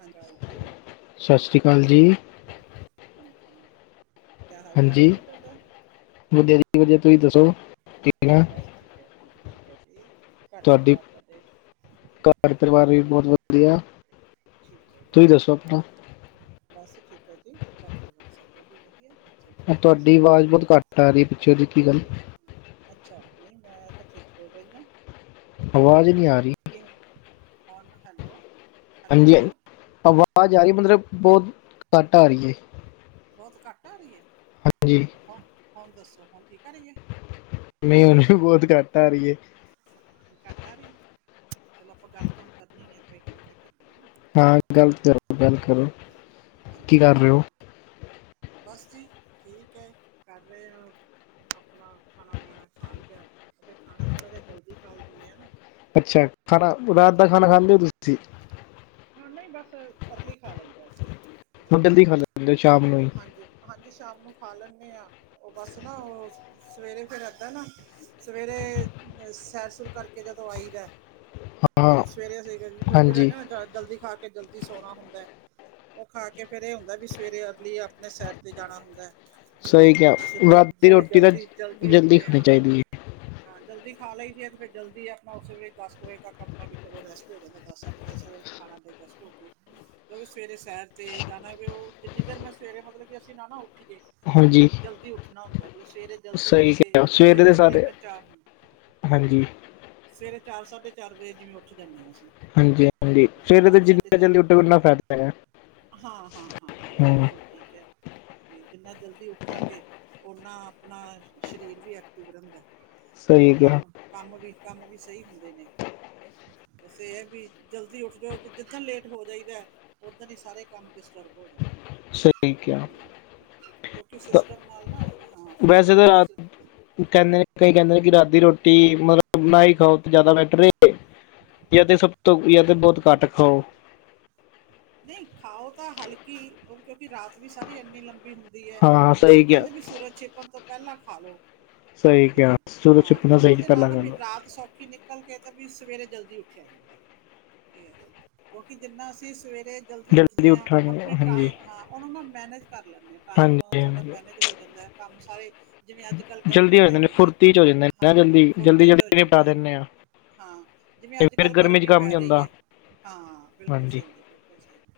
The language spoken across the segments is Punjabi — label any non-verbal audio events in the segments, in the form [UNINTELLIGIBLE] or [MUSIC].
ਹਾਂਜੀ ਜੀ ਸਤਿ ਸ਼੍ਰੀ ਅਕਾਲ ਜੀ ਹਾਂਜੀ। [UNINTELLIGIBLE] ਕਿਆ ਹਾਲ ਚਾਲ ਹੈ ਹਾਂਜੀ ਜੀ ਤੁਹਾਡਾ। ਵਧੀਆ ਜੀ ਵਧੀਆ ਤੁਸੀਂ ਦੱਸੋ। ਠੀਕ ਆ ਬਸ ਠੀਕ ਹੈ ਠੀਕ ਹੈ ਜੀ ਘਰ ਤੁਹਾਡੀ ਪਰਿਵਾਰ ਤੁਹਾਡ। ਘਰ ਪਰਿਵਾਰ ਵੀ ਬਹੁਤ ਵਧੀਆ। ਠੀਕ ਹੈ ਤੁਸੀਂ ਜੀ ਦੱਸੋ ਆਪਣਾ ਬਸ ਠੀਕ ਹੈ ਜੀ ਘਰ ਪਹੁੰਚਾ ਸਕਦੇ ਜੀ ਵਧੀਆ ਜੀ। [UNINTELLIGIBLE] ਤੁਹਾਡੀ ਆਵਾਜ਼ ਬਹੁਤ ਘੱਟ ਆ ਰਹੀ ਹੈ ਪਿੱਛੇ ਦੀ ਕੀ ਗੱਲ? ਅੱਛਾ ਨਹੀਂ ਮੈਂ ਤਾਂ ਠੀਕ ਬੋਲ ਰਹੀ ਹਾਂ ਆਵਾਜ਼ ਨਹੀਂ ਹੁਣ ਆ ਰਹੀ ਕਿ ਹੋ ਹੈਲੋ ਹੈਲੋ ਹਾਂਜੀ ਹ ਹੈਲੋ ਆਵਾਜ਼ ਆ ਰਹੀ ਮਤਲਬ ਬਹੁਤ ਘੱਟ ਆ ਰਹੀ ਹੈ। ਬਹੁਤ ਘੱਟ ਆ ਰਹੀ ਹੈ? ਹਾਂਜੀ ਹੁਣ ਦੱਸੋ ਹੁਣ ਠੀਕ ਆ ਰਹੀਏ? ਨਹੀਂ ਉਹਨੂੰ ਵੀ ਬਹੁਤ ਘੱਟ ਆ ਰਹੀ ਹੈ। ਘੱਟ ਆ ਰਹੇ ਚਲੋ ਆਪਾਂ ਗੱਲ ਤਾਂ ਹੁਣ ਕਰਨੀ ਆ ਆਪਾਂ ਗੱਲ ਤਾਂ ਕਰੀਏ ਨਾ। ਹਨਾ ਹਾਂ ਗਲ ਕਰੋ ਗੱਲ ਕਰੋ ਕੀ ਹਾਂਜੀ ਕਰ ਰਹੇ ਹੋ? ਬਸ ਜੀ ਠੀਕ ਹੈ ਕਰ ਰਹੇ ਹੋ। ਆਪਣਾ ਖਾਣਾ ਵਗਣਾ ਖਾ ਗਿਆ ਤੇ ਖਾਣਾ ਥੋੜਾ ਜਿਹਾ ਜਲਦੀ ਖਾ ਲੈਂਦੇ ਹ ਨਾ। ਅੱਛਾ ਖਾਣਾ ਰਾਤ ਦਾ ਖਾਣਾ ਖਾਂਦੇ ਹੋ ਤੁਸੀਂ? ਹਾਂ ਨਹੀਂ ਬਸ ਅਰਲੀ ਖਾ ਲਈਦਾ ਸੀਂ। ਹੁਣ ਜਲਦੀ ਖੱਲ ਦਿੰਦੇ ਹੋ ਸ਼ਾਮ ਨੂੰ ਹੀ? ਹਾਂਜੀ ਹਾਂਜੀ ਸ਼ਾਮ ਨੂੰ ਖਾ ਲੈਂਦੇ ਹਾਂ ਉਹ ਬਸ ਨਾ ਉਹ ਸਵੇਰੇ ਫਿਰ ਇੱਦਾਂ ਨਾ ਸਵੇਰੇ ਅ ਸੈਰ ਸੁਰ ਕਰਕੇ ਜਦੋਂ ਆਈ ਵੈ ਹਾਂ ਤੇ ਸਵੇਰੇ ਅਸੀ ਉਹ ਹਾਂਜੀ ਫੇਿਰ ਜਲਦੀ ਖਾ ਕੇ ਜਲਦੀ ਸੋਣਾ ਹੁੰਦਾ ਉਹ ਖਾ ਕੇ ਫੇਰ ਇਹ ਹੁੰਦਾ ਵੀ ਸਵੇਰੇ ਲਈ ਆਪਣੇ ਸੈਰ ਤੇ ਜਾਣਾ ਹੁੰਦਾ ਹੈ। ਜੇ ਸਹੀ ਕਿਹਾ ਜਲ, ਰਾਤ ਦੀ ਜੇ ਰੋਟੀ ਤਾਂ ਜਲਦੀ -ਜਲਦੀ ਉੱਠਦੇ ਆ ਖਾਣੀ ਹਾਂ। ਚਾਹੀਦੀ ਹੈ ਹਾਂ ਜਲਦੀ ਖਾ ਲਈ ਦੀ ਐ ਤੇ ਫਿਰ ਜਲਦੀ ਐ ਤਾ ਉਸੇ ਵੇਲੇ ਦਸ ਵਜੇ ਤੱਕ ਆਪਣਾ ਵੀ ਚਲੋ ਰੈਸਟ ਹੋ ਜਾਂਦਾ ਦਸ ਸਾਢੇ ਦਸ ਵਜੇ। ਖਾਣਾ ਡਜਸਟ ਹੋ ਕੇ, ਸਵੇਰੇ ਸੈਰ ਤੇ ਜਾਣਾ ਉਹ ਜਿੰਨੀ ਅਗਰ ਮੈਂ ਸਵੇਰੇ ਮਤਲਬ ਕਿ ਅਸੀਂ ਨਾ ਉਠੀ ਏ ਵੀ ਹਾਂਜੀ ਜਲਦੀ ਉੱਠਣਾ ਹੁੰਦਾ ਵੀ ਸਵੇਰੇ ਜਲਦੀ ਉੱਠ ਸਹੀ ਕੇ ਕਿਹਾ ਸਵੇਰੇ ਦੇ ਸਾਰੇ ਤਕਰੀਬਨ ਚਾਰ ਹੋਣ ਹਾਂਜੀ ਸਵੇਰੇ ਚਾਰ- ਸਾਢੇ ਚਾਰ ਵਜੇ ਜਿਵੇਂ ਉੱਠ ਜਾਂਦੇ ਆ ਜੀ। ਹਾਂਜੀ ਹਾਂਜੀ ਫਰ ਜਿੰਨਾ ਜਲਦੀ ਉੱਠੋ ਉਨਾ ਫਾਇਦਾ ਹੈਗਾ। ਹਾਂ ਹਾਂ ਹਾਂ ਹਾਂ ਹਾ ਬਿਲਕੁਲ ਠੀਕ ਹੈ। ਵੀ ਜਿੰਨਾ ਜਲਦੀ ਉੱਠਾਂਗੇ, ਉਨਾ ਆਪਣਾ ਸਰੀਰ ਵੀ ਐਕਟਿਵ ਰਹਿੰਦਾ ਐ। ਤੇ ਸਹੀ ਕਿਹਾ ਕੰਮ- ਕੰਮ ਵੀ ਕੰਮ ਵੀ ਸਹੀ ਹੁੰਦੇ ਨੇ। ਬਸ ਇਹ ਹੈ ਵੀ ਜਲਦੀ ਉੱਠ ਜਾਓ ਜਿੱਦਣ ਲੇਟ ਹੋ ਜਾਈਦਾ ਐ ਊਦਨ ਹੀ ਸਾਰੇ ਕੰਮ ਡਿਸਟਰਬ ਹੋ ਜਾਂਦੇ ਨੇ। ਸ ਵੀ ਹੂੰ, ਕਿਉਂਕਿ ਸਿਸਟਮ ਨਾਲ ਨਾ ਵੀ ਹਾਂ ਸਵੇਰੇ ਵੈਸੇ ਤਾਂ ਉੱਠੋਂ ਤੁਸੀਂ ਰਾਤ ਕਹਿੰਦੇ ਨੇ ਕਈ ਕਹਿੰਦੇ ਨੇ ਕਿ ਰਾਤ ਦੀ ਰੋਟੀ ਮਤਲਬ ਨਾ ਹੀ ਖਾਓ ਤੇ ਜ਼ਿਆਦਾ ਬੈਟਰ ਏ। ਯ ਤੇ ਸਭ ਤੋਂ ਯ ਤੇ ਬਹੁਤ ਘੱਟ ਖਾਓ। ਨਹੀਂ ਖਾਓ ਤਾਂ ਹਲਕੀ ਉਹ ਕਿਉਂਕਿ ਰਾਤ ਵੀ ਸਾਰੀ ਇੰਨੀ ਲੰਬੀ ਹੁੰਦੀ ਹੋਦੀ ਐ। ਹਾਂ ਬਸ ਸਹੀ ਇਹ ਕਿਹਾ ਕਹਿੰਦੇ ਵੀ ਸੂਰਜ ਛੀਪੜ ਤੋਂ ਪਹਿਲਾਂ ਖਾ ਲਓ। ਸਹੀ ਹੂੰ ਕਿਹਾ ਸੂਰਜ ਹਾਂ ਛੁਪਣਾ ਸਹੀ ਉਹਦੇ ਨਾਲ ਪਹਿਲਾਂ ਨਾ ਵੀ ਗੱਲ ਰਾਤ ਸੌਖੀ ਨਿਕਲ ਨਿਕਲ ਕੇ ਤਾਂ ਵੀ ਸਵੇਰੇ ਜਲਦੀ ਉੱਠਿਆ ਜਾਂਦਾ, ਠੀਕ ਕਿਉਂਕਿ ਜਿੰਨਾ ਅਸੀਂ ਸਵੇਰੇ ਜਲਦੀ ਉੱਠਦੇ ਆ, ਉੱਠਾਂਗੇ ਆਪਣੇ ਹਾਂਜੀ ਟਾਇ ਹਾਂ ਉਹਨੂੰ ਨਾ ਮੈਨੇਜ ਕਰ ਲੈਂਦੇ ਹਾਂ ਟਾਈਮ ਹਾਂਜੀ ਸਾਡਾ ਹਾਂਜੀ ਮੈਨੇਜ ਹੋ ਜਾਂਦਾ ਕੰਮ ਸਾਰੇ ਜਿਵੇਂ ਅੱਜ ਕੱਲ੍ਹ ਗਰਮੀ ਜਲਦੀ ਹੋ ਪੈ ਜਾਂਦੇ ਨੇ ਰਹੀ ਐ, ਫੁਰਤੀ ਚ ਹੋ ਜਾਂਦੇ ਨੇ ਨਾ ਹਾਂ ਜਲਦੀ ਜਲਦੀ ਫੁਰਤੀ 'ਚ ਹੋ ਜਲਦੀ ਨਿਪਟਾ ਜਾਂਦੇ ਐ। ਦਿੰਦੇ ਆ ਹਾਂ, ਜਿਵੇਂ ਤੇ ਅੱਜ ਫਿਰ ਕੱਲ੍ਹ ਚ ਗਰਮੀ ਕੰਮ ਨੀ ਪੈ ਰਹੀ ਹੁੰਦਾ ਐ, ਹਾਂ ਬਿਲਕੁਲ ਹਾਂਜੀ ਸਹੀ ਹੈ ਬਿਲਕੁਲ ਬਿਲਕੁਲ ਸਹੀ ਕਿਆ,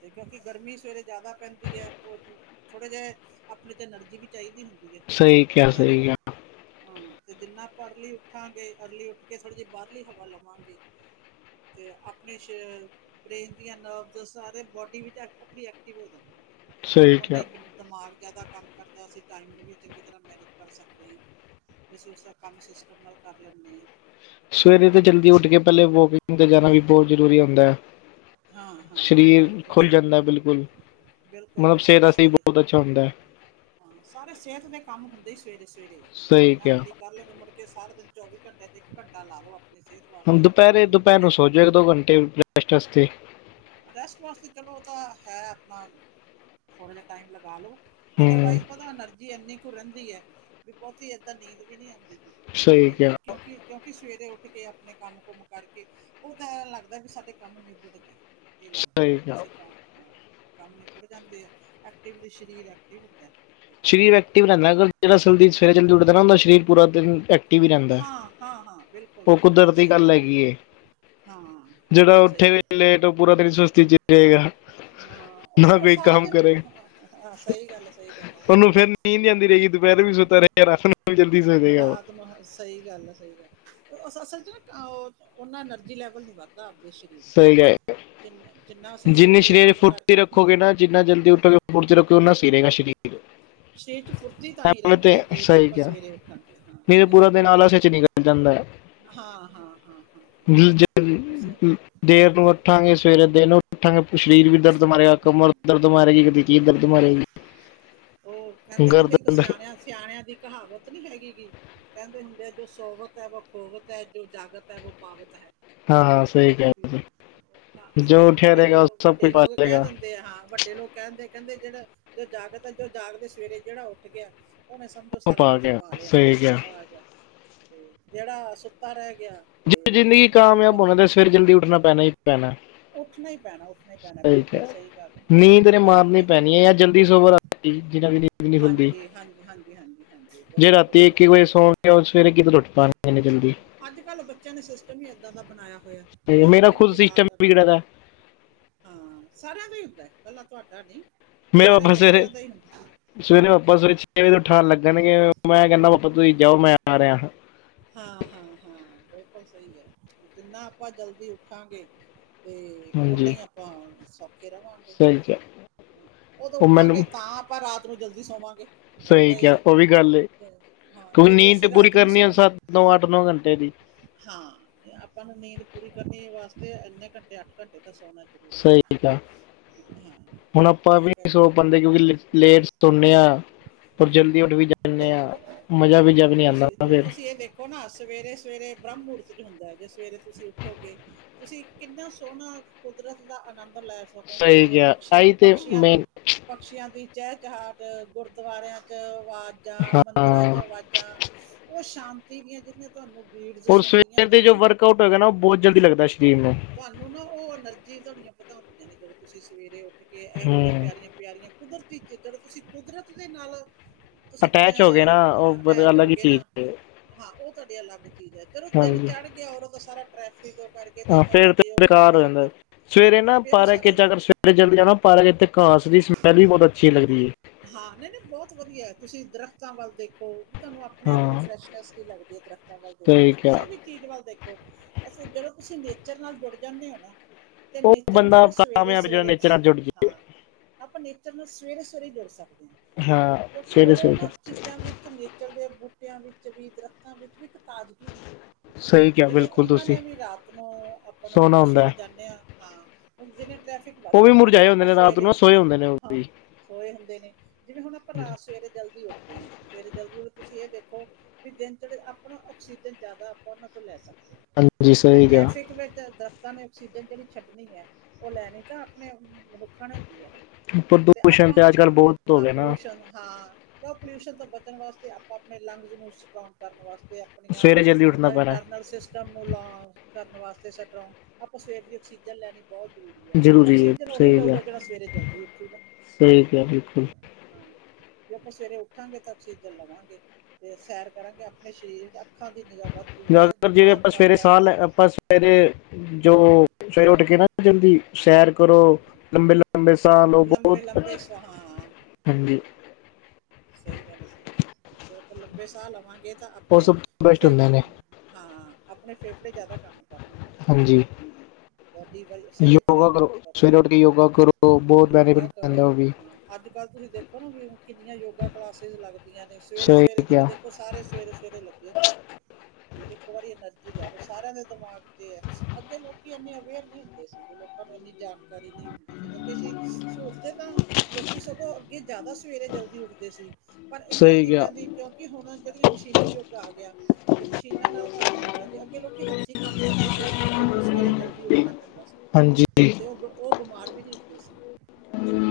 ਤੇ ਕਿਉਂਕਿ ਗਰਮੀ ਸਵੇਰੇ ਜ਼ਿਆਦਾ ਪੈਂਦੀ ਐ ਉਹ ਕੁ ਥੋੜ੍ਹੇ ਜਿਹੇ ਆਪਣੀ ਤਾਂ ਐਨਰਜੀ ਵੀ ਚਾਹੀਦੀ ਹੁੰਦੀ ਏ, ਸਹੀ ਕਿਹਾ ਜਿੰਨੇ ਸਹੀ ਆਪਾਂ ਕਿਹਾ ਹੂੰ ਤੇ ਜਿੰਨਾ ਆਪਾਂ ਅਰਲੀ ਉੱਠਾਂਗੇ ਅਰਲੀ ਉੱਠ ਕੇ ਥੋੜ੍ਹੀ ਜਿਹੀ ਬਾਹਰਲੀ ਹਵਾ ਲਵਾਂਗੇ ਤੇ ਆਪਣੇ ਸੈ਼ਲ ਬ੍ਰੇਨ ਦੀਆਂ ਨਰਵਜ਼ ਸਾਰੇ ਬੋਡੀ ਵਿੱਚ ਐਕ ਆਪਣੀ ਐਕਟਿਵ ਹੋ ਜਾਂਦੇ ਨੇ, ਸਹੀ ਉਨੇ ਕਿਹਾ ਈ ਦਿਮਾਗ ਜ਼ਿਆਦਾ ਕੰਮ ਕਰਦਾ ਸੀ ਟਾਈਮ ਵੀ ਚੰਗੀ ਤਰ੍ਹਾਂ ਮੈਨੀਜ ਕਰ ਸਕਦੇ ਆ। ਅਸੀਂ ਉਸ ਦਾ ਕੰਮ ਸਿਸਟਮ ਨਾਲ ਕਰ ਲੈਂਨੇ ਆ। ਸਵੇਰੇ ਤੇ ਜਲਦੀ ਉੱਠ ਕੇ ਪਹਿਲੇ ਵੋਕਿੰਗ ਤੇ ਜਾਣਾ ਵੀ ਬਹੁਤ ਜ਼ਰੂਰੀ ਹੁੰਦਾ ਐ। ਹਾਂ ਹਾਂ ਹਾਂ ਹਾਂ ਸਰੀਰ ਬਿਲਕੁਲ ਖੁੱਲ ਸਹੀ ਜਾਂਦਾ ਬਿਲਕੁਲ, ਬਿਲਕੁਲ ਮਤਲਬ ਸਿਹਤ ਬਿਲਕੁਲ ਵਾਸਤੇ ਸਹੀ ਹੈ ਬਹੁਤ ਅੱਛਾ ਹੁੰਦਾ ਐ। ਹਾਂ ਸਾਰੇ ਸਿਹਤ ਦੇ ਕੰਮ ਹੁੰਦੇ ਹੀ ਸਵੇਰੇ -ਸਵੇਰੇ ਐ ਸਹੀ ਜਿਨ੍ਹਾਂ ਕਿਹਾ ਅਰਲੀ ਕਰ ਲੋ ਗੇ ਮੁੜ ਕੇ ਸਾਰਾ ਦਿਨ ਚੌਵੀ ਘੰਟਿਆਂ 'ਚ ਇੱਕ ਘੰਟਾ ਲਾ ਲੋ ਆਪਣੀ ਸਿਹਤ ਹੁਣ ਵਾਸਤੇ ਜਲਦੀ ਉੱਠ ਦੁਪਹਿਰੇ-ਦੁਪਹਿਰ ਨੂੰ ਕੇ ਸੌ ਜਾਓ ਇੱਕ-ਦੋ ਘੰਟੇ ਰੈਸਟ ਵਾਸਤੇ। ਰੈਸਟ ਵਾਸਤੇ ਚਲੋ ਉਹ ਤਾਂ ਹੈ ਆਪਣਾ, ਥੋੜ੍ਹਾ ਜਿਹਾ ਟਾਈਮ ਲਗਾ ਲਓ। ਹੂੰ ਅਦਰਵਾਈਜ਼ ਪਤਾ ਐਨਰਜੀ ਇੰਨੀ ਕੁ ਰਹਿੰਦੀ ਐ, ਵੀ ਬਹੁਤੀ ਏਦਾਂ ਨੀਂਦ ਵੀ ਨੀ ਆਉਂਦੀ। ਸਹੀ [UNINTELLIGIBLE] ਐਨੀ ਕਿਹਾ ਕਿਉ ਕੀ ਕਿਉਂਕਿ ਸਵੇਰੇ ਉੱਠ ਕੇ ਆਪਣੇ ਕੰਮ-ਕੁਮ ਕਰਕੇ, ਉਹ ਤਾਂ ਐ ਲੱਗਦਾ ਵੀ ਸਾਡੇ ਕੰਮ ਨਿਬੜ ਗਏ। ਇਹ ਲੱਗਦਾ ਸਹੀ ਕਿ ਕਿਹਾ ਅਸੀਂ ਕੰਮ ਹਾ, ਕੰਮ ਨਿਬੜ ਜਾਂਦੇ ਆ ਐਕਟਿਵਲੀ ਸਰੀਰ ਐਕਟਿਵ ਹੁੰਦਾ। ਤੇ ਸਰੀਰ ਕੰਮ ਐਕਟਿਵ ਰਹਿੰਦਾ ਅਗਰ ਜਿਹੜਾ ਸਵੇਰੇ ਜਲਦੀ ਉਠਦਾ ਨਾ ਉਹਦਾ ਸਰੀਰ ਪੂਰਾ ਦਿਨ ਐਕ ਐਕਟਿਵ ਹੀ ਰਹਿੰਦਾ, ਹਾਂ ਹਾਂ ਹਾਂ ਬਿਲਕੁਲ ਉਹ ਬਿਲਕੁਲ ਕੁਦਰਤ ਦੀ ਸਹੀ ਗੱਲ ਹੈ ਹੈਗੀਏ। ਹਾਂ। ਜਿਹੜਾ ਬਿਲਕੁਲ ਉੱਠੇ ਸਹੀ ਵੀ ਹੈ ਲੇਟ ਉਹ ਪੂਰਾ ਦਿਨ ਸੁਸਤੀ ਚ ਹੀ ਰਹੇਗਾ। ਹਾਂ ਉਹ ਨਾ ਉਹ ਕੋਈ ਸਾਰਾ ਕੰਮ ਫਿਰ ਕਰੇ ਹਾਂ ਸਹੀ ਗੱਲ ਏ ਸਹੀ ਗੱਲ ਹੈ ਉਹਨੂੰ ਫਿਰ ਨੀਂਦ ਆਉਂਦੀ ਰਹੇਗੀ, ਦੁਪਹਿਰੇ ਵੀ ਸੁੱਤਾ ਰਹੇਗਾ, ਰਾਤ ਨੂੰ ਵੀ ਜਲਦੀ ਸੌ ਜੇਗਾ ਉਹ। ਰਾਤ ਸਹੀ ਗੱਲ ਸਹੀ ਗੱਲ ਉਸ ਅਸਲ 'ਚ ਨਾ ਉਹਨਾ ਐਨਰਜੀ ਲੈਵਲ ਨੀ ਵਦਾ। ਵੱਧਦਾ [UNINTELLIGIBLE] ਆਪਦੇ ਸਰੀਰ ਨੂੰ ਸਹੀ ਹੈ ਜਿੰਨਾ ਜਿੰਨਾ ਅਸੀਂ ਜਿੰਨੀ ਸਵੇਰੇ ਸਰੀਰ ਕੰਮ ਫੁਰਤੀ ਕਰਦੇ ਰੱਖੋਗੇ ਨਾ ਜਿੰਨਾ ਜਲਦੀ ਉਠੋਗੇ ਉਹਨਾਂ ਸੀ ਰੇਗਾ ਸ਼ਰੀਰ ਸਰੀਰ ਚ ਫੁਰਤੀ ਤਾਂ ਹੀ ਰਹਿੰਦੀ ਤੇ ਹੈ ਜੇ ਨਾ ਸਹੀ ਆਪਾਂ ਕਿਹਾ ਸਵੇਰੇ ਉੱਠਾਂਗੇ ਹਾਂ ਨਹੀਂ ਤੇ ਜੇ ਪੂਰਾ ਸਵੇਰੇ ਦਿਨ ਆਲਸ ਵਿੱਚ ਨਿਕਲ ਜਾਂਦਾ ਹੈ ਉੱਠਾਂਗੇ। ਹਾਂ, ਹਾਂ, ਹਾਂ, ਹਾਂ, ਹਾਂ ਲ- ਉਸ। ਜੇ ਦੇਰ ਨੂੰ ਉੱਠਾਂਗੇ। ਸਵੇਰੇ ਦੇਰ ਨੂੰ ਉੱਠਾਂਗੇ ਸਰੀਰ ਵੀ ਦਰਦ ਮਾਰੇਗਾ, ਕਮਰ ਵੀ ਦਰਦ ਮਾਰੇਗੀ, ਕਦੀ ਜੀਭ ਦਰਦ ਮਾਰੇਗੀ। ਉਹ ਕਹਿੰਦੇ ਨੀ ਹੁੰਦੇ ਇੱਕ ਗਰਦਨ ਦਰ- ਸਿਆਣਿਆਂ ਸਿਆਣਿਆਂ ਦੀ ਕਹਾਵਤ ਨੀ ਹੈਗੀ ਗੀ ਕਹਿੰਦੇ ਹੁੰਦੇ ਹੈ, ਜੋ ਸੋਵਤ ਹੈ ਵੋ ਖੋਵਤ ਹੈ ਜੋ ਜਾਗਤ ਹੈ ਵੋ ਪਾਵਤ ਹੈ। ਹਾਂ ਹਾਂ ਸਹੀ ਕਹਿ ਰਹੇ ਤੁਸੀਂ। ਜੋ ਉੱਠਿਆ ਬੜੇ ਰਹੇਗਾ ਉਹ ਲੋਕ ਸਭ ਵੱਡੇ ਕੁਝ ਪਾ ਲੋਕ ਕਹਿ ਲੇਗਾ ਦਿੰਦੇ ਆ ਹਾਂ ਵੱਡੇ ਲੋਕ ਕਹਿੰਦੇ ਕਹਿੰਦੇ ਜਿਹੜਾ ਜੋ ਜਾਗਤ ਆ ਜੋ ਜਾਗਦੇ ਸਵੇਰੇ ਜਿਹੜਾ ਉੱਠ ਗਿਆ। ਉਹਨੇ ਸਮਝੋ ਉਹ ਸਾਰਾ ਕੁਛ ਗਿਆ ਪਾ ਲਿਆ ਸਹੀ ਕਿਹਾ ਆ ਗਿਆ ਤੇ ਜਿਹੜਾ ਸੁੱਤਾ ਰਹਿ ਗਿਆ। ਤੇ ਜੇ ਜ਼ਿੰਦਗੀ ਔਰ ਕਾਮਯਾਬ ਬ- ਹੋਣਾ ਤਾਂ ਸਵੇਰੇ ਜਲਦੀ ਉੱਠਣਾ ਪੈਣਾ ਹੀ ਪੈਣਾ। ਉੱਠਣਾ ਹੀ ਪੈਣਾ ਉੱਠਣਾ ਹੀ ਪੈਣਾ ਬਿਲਕੁਲ ਸਹੀ ਗੱਲ ਹੈ। ਨੀਂਦ ਨੇ ਮਾਰਨੀ ਪੈਣੀ ਹੈ‌। ਯਾਰ ਜਲਦੀ ਸੌਂਵੋ ਰਾਤੀ ਜਿਨਾਂ ਦੀ ਨੀਂਦ ਨੀ ਖੁੱਲਦੀ। ਜੀ ਹਾਂਜੀ। ਹਾਂਜੀ ਜੇ ਬਿਲ- ਰਾਤੀ ਬਿਲਕੁਲ ਇਕੀ ਵਜੇ ਸਹੀ ਹੈ ਸੌਣਗੇ ਉਹ ਸਵੇਰੇ ਕਿੱਥੋਂ ਉੱਠ ਪਾਣਗੇ ਇਨੀਂ ਜਲਦੀ ਅੱਜ-ਕੱਲ ਬੱਚੇਆਂ ਨੇ ਸਿਸਟਮ ਈ ਏਦਾਂ ਦਾ ਬਨਾਏਆ ਹੋਏਆ ਤੇ ਤੁਸੀ ਮੇਰਾ ਦੇਖੋ ਨਾ ਖੁਦ ਵੀ ਸਿਸਟਮ ਰਾਤ ਰਾ ਵਿਗੜਿਆ ਦਾ ਹਾਂ ਸਾਰਿਆਂ ਦਾ ਹੀ ਹੁੰਦਾ ਇਕੱਲਾ ਤੁਹਾਡਾ ਨੀ। ਮੇਰੇ ਪਾਪਾ ਸਵੇਰੇ- ਸਵੇਰੇ ਪਾਪਾ ਸਵੇਰੇ ਛੇ ਵਜੇ ਤੋਂ ਉਠਾਉਣ। ਲੱਗਣਗੇ ਮੈਂ ਕਹਿੰਨਾ ਪਾਪਾ ਤੁਸੀਂ ਜਾਓ ਮੈਂ ਆ ਰਿਹਾ ਹਾਂ ਹਾਂ ਹਾਂ ਹਾਂ ਬਿਲਕੁਲ ਸਹੀ ਹੈ, ਜਿੰਨਾ ਆਪਾਂ ਜਲਦੀ ਉੱਠਾਂਗੇ ਤੇ ਉਹਨਾਂ ਹਾਂਜੀ ਹੀ ਆਪਾਂ ਸੌਖੇ ਰਵਾਂਗੇ। ਸਹੀ ਕਿਹਾ ਓਦੋਂ ਉਹ ਮੈਨੂੰ ਉੱਠਾਂਗੇ ਤਾਂ ਆਪਾਂ ਰਾਤ ਨੂੰ ਜਲਦੀ ਸੌਵਾਂਗੇ। ਸਹੀ ਕਿਹਾ ਉਹ ਵੀ ਗੱਲ ਏ, ਹਾਂ ਕਿਉਂਕਿ ਜੇ ਨੀਂਦ ਤੇ ਅਸੀਂ ਪੂਰੀ ਰਾਤ ਨੂੰ ਕਰਨੀ ਆ ਸੌਣ ਸੱਤ ਨੌ ਅੱਠ ਨੌ ਘੰਟੇ ਦੀ ਹਾਂ ਆਪਾਂ ਨੂੰ ਨੀਂਦ ਪੂਰੀ ਕਰਨੀ ਵਾਸਤੇ ਇੰਨੇ ਘੰਟੇ ਅੱਠ ਘੰਟੇ ਤਾਂ ਸੌਣਾ। ਸਹੀ ਆ ਹੁਣ ਆਪਾਂ ਵੀ ਇਸ ਨਹੀਂ ਸੌ ਕਰਕੇ ਪਾੰਦੇ ਕਿਉਂਕਿ ਲੇਟ ਸੌਣੇ ਆ ਔਰ ਹਾਂ ਜਲਦੀ ਉੱਠ ਵੀ ਜਾ ਜਾਂਨੇ ਆਂ ਮਜ਼ਾ ਵੀ ਜਦ ਨੀ ਆੰਦਾ ਫਿਰ ਉਹ ਨਾ ਸਵੇਰੇ-ਸਵੇਰੇ ਬ੍ਰਹਮ ਮਹੂਰਤ 'ਚ ਹੁੰਦਾ ਏ ਜੇ ਸਵੇਰੇ ਤੁਸੀਂ ਉੱਠੋਗੇ ਤੁਸੀਂ ਕਿੰਨਾ ਸੋਨਾ ਕੁਦਰਤ ਦਾ ਅਨੰਦ ਲੈ ਸ ਸੁਣੋਂਗੇ, ਸਹੀ ਜਿਵੇਂ ਕਿਹਾ ਆਈ ਤੇ ਪਕਸ਼ੀਆਂ, ਮੈਂ ਦੀ ਪਕਸ਼ੀਆਂ, ਦੀ ਚਹਿ ਚਹਾਟ ਗੁਰਦੁਆਰਿਆਂ ਚ ਆਵਾਜ਼ਾਂ ਮੰਦਿਰਾਂ ਹਾਂ ਚ ਅਵਾਜ਼ਾਂ, ਉਹ ਸ਼ਾਂਤੀ ਦੀਆਂ ਜਿਹੜੀਆਂ ਤੁਹਾਨੂੰ ਬੀਡਸ ਔਰ ਸੁਣਦੀਆਂ ਸਵੇਰ ਨੇ ਦੇ ਜੋ ਨਾ ਵਰਕਆਊਟ ਹੈਗਾ ਨਾ, ਉਹ ਬੋਤ ਜਲਦੀ ਲੱਗਦਾ ਸਰੀਰ ਨੂੰ। ਤੁਹਾਨੂੰ ਨਾ ਉਹ, ਐਨਰਜੀ ਤੁਹਾਡੀਆਂ ਵਧਾਉਂਦੀਆਂ ਨੇ, ਜਦੋਂ ਤੁਸੀਂ ਸਵੇਰੇ ਉੱਠ ਕੇ ਇਹੋ, ਜਿਹੀਆਂ ਹੂੰ ਪਿਆਰੀਆਂ ਪਿਆਰੀਆਂ ਕੁਦਰਤੀ ਜਿਦਾ ਤੁਸੀਂ, ਕੁਦਰਤ ਦੇ ਨਾਲੋ ਤੁਸੀਂ ਅਟੈਚ ਹੋ ਗਏ ਅਹ, ਨਾ ਉਹ ਫਿਰ ਅਟੈਚ ਹੋ ਅਲੱਗ ਹੀ ਗਏ ਚੀਜ਼ ਨਾ ਹਾਂ ਓ ਤੁਆਡੀ ਅਲੱਗ ਚੀਜ਼ ਐ ਚਲੋ ਦਿਨ ਹਾਂਜੀ ਚੜ ਗੇਆ ਔਰ ਓਦਾ ਸਾਰਾ ਟ੍ਰੈਫਿਕ ਕਰਕੇ ਤੇ ਹਾਂ ਫਿਰ ਤੇ ਤੁਹਾਡੀ ਉਹ ਬੇਕਾਰ ਹੋ ਜਾਂਦਾ, ਸੁਸੁੱਤਰ ਸਵੇਰੇ ਹਾਂ ਨਾ ਫਿਰ ਉਹ ਪਾਰਕ ਸਾਰਾ ਚ ਅਗਰ ਸ ਕੇ ਜਦੋ ਜਾਨਾ ਪਾਰਕ ਤੇ ਏਥੇ ਘਾਸ ਦੀ ਸਮੈਲ ਵੀ ਬੋਤ ਅੱਛੀ ਲੱਗਦੀ ਏ। ਹਾਂ, ਨਹੀਂ-ਨਹੀਂ ਬਹੁਤ ਵਧੀਆ ਤੁਸੀਂ ਦਰਖਤਾਂ ਵੱਲ,, ਦੇਖੋ ਹੂ ਤੁਹਾਨੂੰ ਆਪਣੇ -ਆਪਣੇ ਹਾਂ ਫਰੈਸ਼ਸ਼ਨੈਸ ਦੀ ਲੱਗਦੀ ਹੈ, ਦਰੱਖਤਾਂ ਵੱਲ ਦੇਖੋ ਸਹੀ ਕਿਸੇ ਕਿਹਾ ਵੀ ਚੀਜ਼ ਵੱਲ ਦੇਖੋ, ਅਸੀ ਜਦੋਂ ਤੁਸੀਂ ਨੇਚਰ ਨਾਲ, ਜੁੜ ਜਾਂਦੇ ਹੋ ਨਾ ਤੇ ਉਹ ਨੇਚਰ ਨਾਲ, ਬੰਦਾ ਨਾ ਸਵੇਰੇ ਕਾਮਯਾਬ ਜਿਹੜਾ ਸਵੇਰੇ ਨੇਚਰ ਨਾਲ ਜੁੜ ਹਾਂ। ਆਪਾਂ ਨੇਚਰ ਨੂੰ, ਸਵੇਰੇ -ਸਵੇਰੇ ਜੁੜ ਸਕਦੇ ਹਾਂ ਗਿਆ ਹਾਂ ਕਿਉਂਕਿ, ਸਵੇਰੇ ਉਦੋਂ ਸਵੇਰੇ ਉਹਨਾਂ ਚੀਜ਼ਾਂ ਵਿੱਚ ਤੇ ਨੇਚਰ ਦੇ ਬੂਟਿਆਂ ਵਿੱਚ ਵੀ ਦਰਖ਼ਤਾਂ ਵਿੱਚ ਵੀ, ਇੱਕ ਤਾਜ਼ਗੀ ਹੁੰਦੀ ਏ ਸਹੀ ਕਿਹਾ ਜਿਵੇਂ, ਬਿਲਕੁਲ ਉਹਨਾਂ ਤੁਸੀਂ ਨੇ ਵੀ ਰਾਤ ਨੂੰ, ਆਪਾਂ ਨੂੰ ਸੋਨਾ ਆਪਾਂ ਹੁੰਦਾ ਸਵੇਰੇ ਹੈ ਜਾਂਨੇ ਆ? ਹਾਂ, ਜਿਵੇ ਟ੍ਰੈਫਿਕ ਵੱਧ ਉਹ ਵੀ ਜਾਂਦਾ ਹੈ ਮੁਰਝਾਏ ਹੁੰਦੇ ਆਪਾਂ ਨੇ ਰਾਤ ਸਵੇਰੇ ਨੂੰ ਸੋਏ ਹੁੰਦੇ ਨੇ ਉਹ ਹਾਂ ਵੀ ਸੋਏ ਹੁੰ - ਜਿਵੇਂ ਹੁਣ ਆਪਾਂ, ਰਾਤ ਸਵੇਰੇ ਜਲਦੀ ਉੱਠਦੇ ਹਾਂ। ਸਵੇਰੇ ਜਲਦੀ ਉ ਤੁਸੀਂ ਇਹ ਵੇਖੋ? ਵੀ ਦਿਨ ਚੜੇ ਆਪਣਾ, ਆਕਸੀਜਨ ਜ਼ਿਆਦਾ ਆਪਾਂ ਉਹਨਾਂ ਤੋਂ ਲੈ ਸਕਦੇ ਹਾਂਜੀ ਹਾਂ। ਫੇਰ ਸਹੀ ਕਿਹਾ ਟ੍ਰੈਫਿਕ ਵੇ ਜਿਆਦਾ ਨਾਲੇ ਆਕਸੀਜਨ ਜਿਹੜੀ ਛੱਡਣੀ ਹੈ, ਉਹ ਲੈਣੀ ਤਾਂ ਆਪਣੇ ਮਨੁੱਖਾਂ ਨੇ ਹੁੰਦੀ ਹੈ ਨਾ। ਪ੍ਰਦੂਸ਼ਣ, ਆਪਾਂ ਤੇ ਅੱਜ -ਕੱਲ੍ਹ ਹਾਂ ਬਹੁਤ ਹੋ ਹਾਂ, ਗਿਆ ਨਾ ਪੋਲੂਊਸ਼ਨ ਹਾਂ ਉਹ ਪੋਲਿਊਸ਼ਨ ਤੋਂ ਬਚਣ ਵਾਸਤੇ, ਆਪਾਂ ਆਪਣੇ ਲੰਗਜ਼ ਨੂੰ ਸਟਰੋਂਗ ਕਰਨ ਵਾਸਤੇ ਆਪਣੀਆਂ, ਸਵੇਰੇ ਜਲਦੀ ਉੱਠਣਾ ਪੈਣਾ ਇਟਰਨਲ ਸਿਸ ਇਲਾਜ ਕਰਨ ਵਾਸਤੇ, ਸਟਰੋਂਗ ਆਪਾਂ ਸਵੇਰ ਦੀ, ਆਕਸੀਜਨ ਲੈ ਨੀ ਬਹੁਤ ਜ਼ਰੂਰੀ ਹੈ, ਆਕਸੀਜਨ ਉਹੀ ਲਊਗਾ ਜਿਹੜਾ ਸਵੇਰੇ, ਜਲਦੀ ਉੱਠੂਗਾ। ਠੀਕ, ਹੈ ਜੀ। ਹਾਂ। ਜੇ ਆਪਾਂ ਸਵੇਰੇ ਉੱਠਾਂਗੇ, ਤਾਂ ਆਕਸੀਜਨ ਲਵਾਂਗੇ, ਤੇ ਸੈਰ ਕਰਾਂਗੇ ਆਪਣੇ ਸਰੀਰ ਵਿੱਚ ਅੱਖਾਂ ਦੀ, ਨਿਗਾਹ ਵੱਧਦੀ ਹੈ ਜਿਹੜੇ, ਦਿਮਾਗ ਆਪਾਂ ਸਵੇਰੇ ਵੱਧਦਾ ਸਾਹ ਲ ਆਪਾਂ ਸਵੇਰੇ, ਜੋ ਸਵੇਰੇ ਉੱਠ ਕੇ ਨਾ ਜਲਦੀ ਸੈਰ ਕਰੋ, ਲੰਮੇ ਲੰਮੇਂ ਲੰਬੇ ਸਾਹ ਲੋ, ਉਹ ਲੰਬੇ ਬਹੁਤ ਅ ਲੰਬੇ ਸਾਹਾਂ ਹਾਂਜੀ ਸਹੀ ਗੱਲ ਹੈ, ਸਹੀ ਗੱਲ ਜਦੋਂ ਆਪਾਂ ਲੰਬੇ ਸਾਹ, ਲਵਾਂਗੇ ਤਾਂ ਉਹ ਆਪਣੇ ਸਭ ਤੋਂ ਬੈਸਟ ਫੇ ਹੁੰਦੇ ਨੇ ਹਾਂ, ਆਪਣੇ ਫੇਫੜੇ ਜ਼ਿਆਦਾ ਕੰਮ ਕਰਨਗੇ। ਹਾਂਜੀ। ਬੋਡੀ ਬਈ ਸਹੀ ਤਰ੍ਹਾਂ ਯੋਗਾ ਫਰਕ ਕਰੋ। ਸਵੇਰੇ ਉੱਠ ਯੋਗਾ ਕਰੋ, ਬਹੁਤ ਬੈਨੀਫਿਟ ਪੈਂਦਾ ਉਹ ਵੀ। ਅੱਜ- ਕੱਲ੍ਹ ਤੁਸੀਂ ਦੇਖੋ ਨਾ ਵੀ, ਕਿਨੀਆਂ ਯੋਗਾ ਕਲਾਸਿਸ ਲੱਗਦੀਆਂ ਨੇ, ਸਵੇਰੇ -ਸਵੇਰੇ ਸਹੀ ਜਿਹੜੇ ਕਿਹਾ ਦੇਖੋ ਸਾਰੇ, ਸਵੇਰੇ- ਸਵੇਰੇ ਲੱਗੇ ਹੁੰਦੇ ਨੇ ਵੀ ਇੱਕ ਵਾਰੀ ਨਾ ਜੀ ਲੈ ਲਓ, ਸਾਰਿਆਂ ਦੇ ਦਿਮਾਗ ਚ ਇਹ ਹੈ, ਅੱਗੇ ਲੋਕੀ ਇੰਨੇ ਅਵੇਅਰ ਨਹੀਂ ਹੁੰਦੇ ਸੀਗੇ, ਲੋਕਾਂ ਨੂੰ ਇੰਨੀ ਜਾਣਕਾਰੀ ਨਹੀਂ ਤੇਅਸੀਂ ਸੋਚਦੇ ਹਾਂ ਲੋਕੀ ਸਗੋਂ ਅੱਗੇ ਜ਼ਿਆਦਾ ਸਵੇਰੇ ਜਲਦੀ ਉੱਠਦੇ ਸੀ। ਪਰ ਇਹਨਾਂ, ਸਹੀ ਚੀਜ਼ਾਂ ਕਿਹਾ ਦੀ ਕਿਉਂਕਿ, ਹੁਣ ਜਿਹੜੀਆਂ ਮਸ਼ੀਨੀ ਯੁੱਗ ਆ ਗਿਆ, ਤੇ ਮਸ਼ੀਨਾਂ ਨਾਲ ਕੰਮ ਹੋਣ ਲੱਗ ਗੇ ਅੱਗੇ ਲੋਕੀੱ ਅੱਛੇ ਕੰਮ ਕਰਦੇ ਸੀ, ਇਸ ਕਰਕੇ ਉਹਨਾਂ ਨੂੰ ਸਵੇਰੇ ਜਲਦੀ ਉੱਠਣਾ ਪੈਂਦਾ ਸੀ, ਹਾਂਜੀ ਅਤੇ ਉਹ - ਉਹ ਬਿਮਾਰ ਵੀ ਨਹੀਂ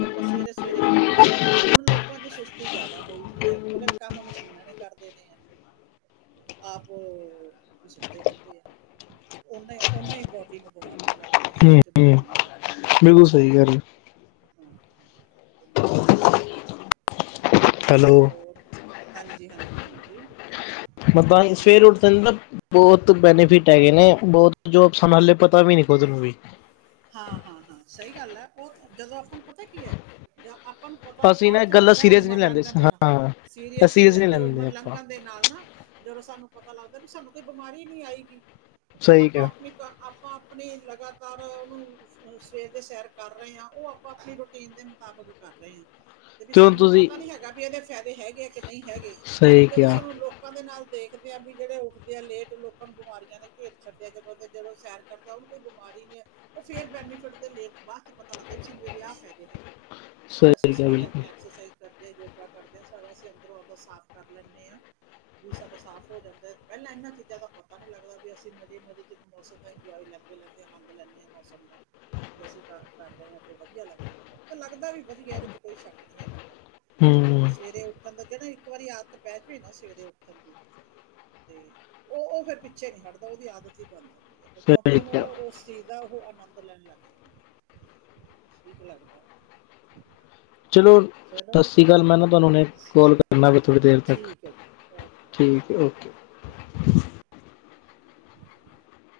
ਆਪਣਾ ਸਵੇਰੇ- ਸਵੇਰੇ ਕੰਮ ਕਰਨ। ਹੁਣ ਲੋਕਾਂ ਚ, ਸੁਸਤੀ ਜ਼ਿਆਦਾ ਹੋਈ ਪਈ ਹੈ, ਉਹ ਕਹਿੰਦੇ, ਕੰਮ ਮਸ਼ੀਨਾਂ ਨੇ ਕਰਦੇ ਨੇ ਆਪ ਉਹ ਸੁੱਤੇ ਰਹਿਦੇ ਆ ਉਹਨਾ- ਉਹਨਾ ਹੀ ਬੋਡੀ ਨੂੰ ਬਿਮਾਰੀਆਂ ਲੱਗਦੀਆਂ ਸਰੀਰ ਹੂੰ ਚ ਹੂੰ ਬਿਮਾਰੀਆਂ ਲੱਗਦੀਆਂ ਬਿਲਕੁਲ, ਸਹੀ ਹੈ। ਹਮ [UNINTELLIGIBLE] ਹ [UNINTELLIGIBLE] ਹੈਲੋ। ਹਾਂਜੀ, ਹਾਂਜੀ, ਹਾਂਜੀ। ਮਤਲਬ ਸਵੇਰ ਉੱਠਨ ਨਾਲ ਬਹੁਤ ਬੈਨੀਫਿਟ ਹੈਗੇ ਨੇ ਬਹੁਤ। ਜੋ ਸਮਾਲੇ ਪਤਾ ਵੀ ਨੀ ਖੁਦ ਨੂੰ ਵੀ। ਹਾਂ-ਹਾਂ-ਹਾਂ ਸਹੀ ਗੱਲ ਐ ਉਹ ਜਦੋਂ ਆਪਾਂ ਨੂੰ ਪਤਾ ਕੀ ਐ ਜਾਂ ਆਪਾਂ ਨੂੰ ਪਤਾ ਅਸੀਂ ਬਾਦ ਨਾ ਇਹ ਚ ਗੱਲਾਂ ਲੱਗਦਾ ਸੀਰੀਅਸ ਨਹੀਂ ਉਮਰ ਲੈਂਦੇ ਲੰਘਣ ਦੇ ਨਾਲ ਹਾਂ ਸੀਰੀਅਸ ਨੀ ਨਹੀਂ ਲੈਂਦੇ ਉਮਰ ਆਪਾਂ ਲੰਘਣ ਦੇ ਨਾਲ ਨਾ ਜਦੋਂ ਸਾਨੂੰ ਪਤਾ ਲੱਗਦਾ ਵੀ ਸਾਨੂੰ ਕੋਈ ਬਿਮਾਰੀ ਨੀ ਆਏਗੀ ਤੇ ਸਹੀ ਆਪਾਂ ਕਿਹਾ ਆਪਣੀ ਆਪਾਂ ਆਪਣੇ ਲਗਾਤਾਰ ਸਵੇਰ ਦੇ ਸੈਰ ਕਰ ਰਹੇ ਹਾਂ ਉਹ ਆਪਾਂ ਆਪਣੀ ਰੂਟੀਨ ਦੇ ਮੁਤਾਬਿਕ ਕਰ ਰਹੇ ਆ। ਤੇ ਵੀ ਹੁਣ ਸਾਨੂੰ ਤੁਸੀਂ ਪਤਾ ਨੀ ਹੈਗਾ ਵੀ ਏਦੇ ਫਾਇਦੇ ਹੈਗੇ ਆ ਕਿ ਨੀ ਹੈਗੇ ਪਰ ਸਹੀ ਜਦੋਂ ਕਿਹਾ ਸਾਨੂੰ ਲੋਕ ਲੋਕਾਂ ਦੇ ਨਾਲ ਦੇਖਦੇ ਆ ਵੀ ਜਿਹੜੇ ਉੱਠਦੇ ਆ ਲੇਟ ਲੋਕਾਂ ਨੂੰ ਬਿਮਾਰੀਆਂ ਦੇ ਘੇਰ ਛੱਡਿਆ ਜਦੋਂ, ਜਦੋਂ ਸੈਰ ਕਰਦਾ ਉਹਨੂ ਕੌਈ ਬਿਮਾਰੀ ਨੇ ਓ ਫੇਰ ਬੈਨੀਫਿਟ ਦੇ ਲੇਖ ਬਾਦ ਚ ਪਤਾ ਲੱਗਦਾ ਸਾਨੂੰ ਏਦੇ ਆ ਫਾਯਦੇ ਨੇ। ਵੀ ਅਸੀਂ ਸਹੀ ਕਿਹਾ ਸਵੇਰੇ ਬਿਲਕੁਲ ਆਪਣਾ ਐਕਸਰਸਾਈਜ਼ ਕਰਦੇ ਹਾਂ ਯੋਗਾ ਕਰਦੇ ਹਾਂ ਸਾਡਾ ਅਸੀਂ ਅੰਦਰੋਂ, ਆਪ ਦਾ ਸਾਫ਼ ਕਰ ਲੈਂਣੇ ਆ। ਵੀ ਸਾਡਾ ਸਾਫ਼ ਹੋ ਜਾਂਦਾ ਪਹਿਲਾਂ ਐਨਾਂ ਚੀਜ਼ਾਂ ਦਾ ਪਤਾ ਨੀ ਲੱਗਦਾ ਵੀ ਅਸੀਂ ਮਜ਼ੇ-ਮਜ਼ੇ ਚ ਮੌਸਮ ਦਾ ਇੰਜੋਏ ਲੈਂ ਲੈਂਣੇ ਆ ਆੰਦ ਲੈਂਣੇ ਆ ਮੌਸਮ ਦਾ। ਅਸੀਂ ਕਰ ਰਹੇ ਹਾਂ ਤੇ ਵਧੀਆ ਲੱਗਦਾ ਤੇ ਲੱਗਦਾ ਵੀ ਵਧੀਆ ਏਦੇ ਚ ਕੋਈ ਸ਼ੱਕ ਨਹੀਂ ਹੈਗਾ। ਹੂੰ ਸਵੇਰੇ ਉੱਠਣ ਦਾ ਜਿਹੜਾ ਇੱਕ ਵਾਰੀ ਆਦਤ ਪੈ ਜਾਵੇ ਨਾ ਸਵੇਰੇ ਉੱਠਣ ਦੀ ਤੇ ਓ ਓ ਫਿਰ ਪਿੱਛੇ ਨੀ ਹਟਦਾ ਉਹਦੀ ਆਦਤ ਹੀ ਬਣ ਜਾਂਦੀ। ਫਿਰ ਕਿਉਂਕਿ ਸਹੀ ਕਿਹਾ ਉਹਨੂੰ ਉਸ ਚੀਜ਼ ਦਾ ਓ, ਓ ਆਨੰਦ ਲੈਣ ਲੱਗ ਜਾਂਦਾ ਠੀਕ ਲੱਗਦਾ। ਚਲੋ ਚਲੋ। ਚਲ ਮੈਂ ਨਾ ਤੁਹਾਨੂੰ ਹੁਣੇ ਕਾੱਲ ਕਰਨਾ ਥੋੜੀ ਦੇਰ ਤੱਕ ਠੀਕ ਹੈ ਜੀ ਓਕੇ ਠੀਕ ਐ ਓਕੇ। [UNINTELLIGIBLE]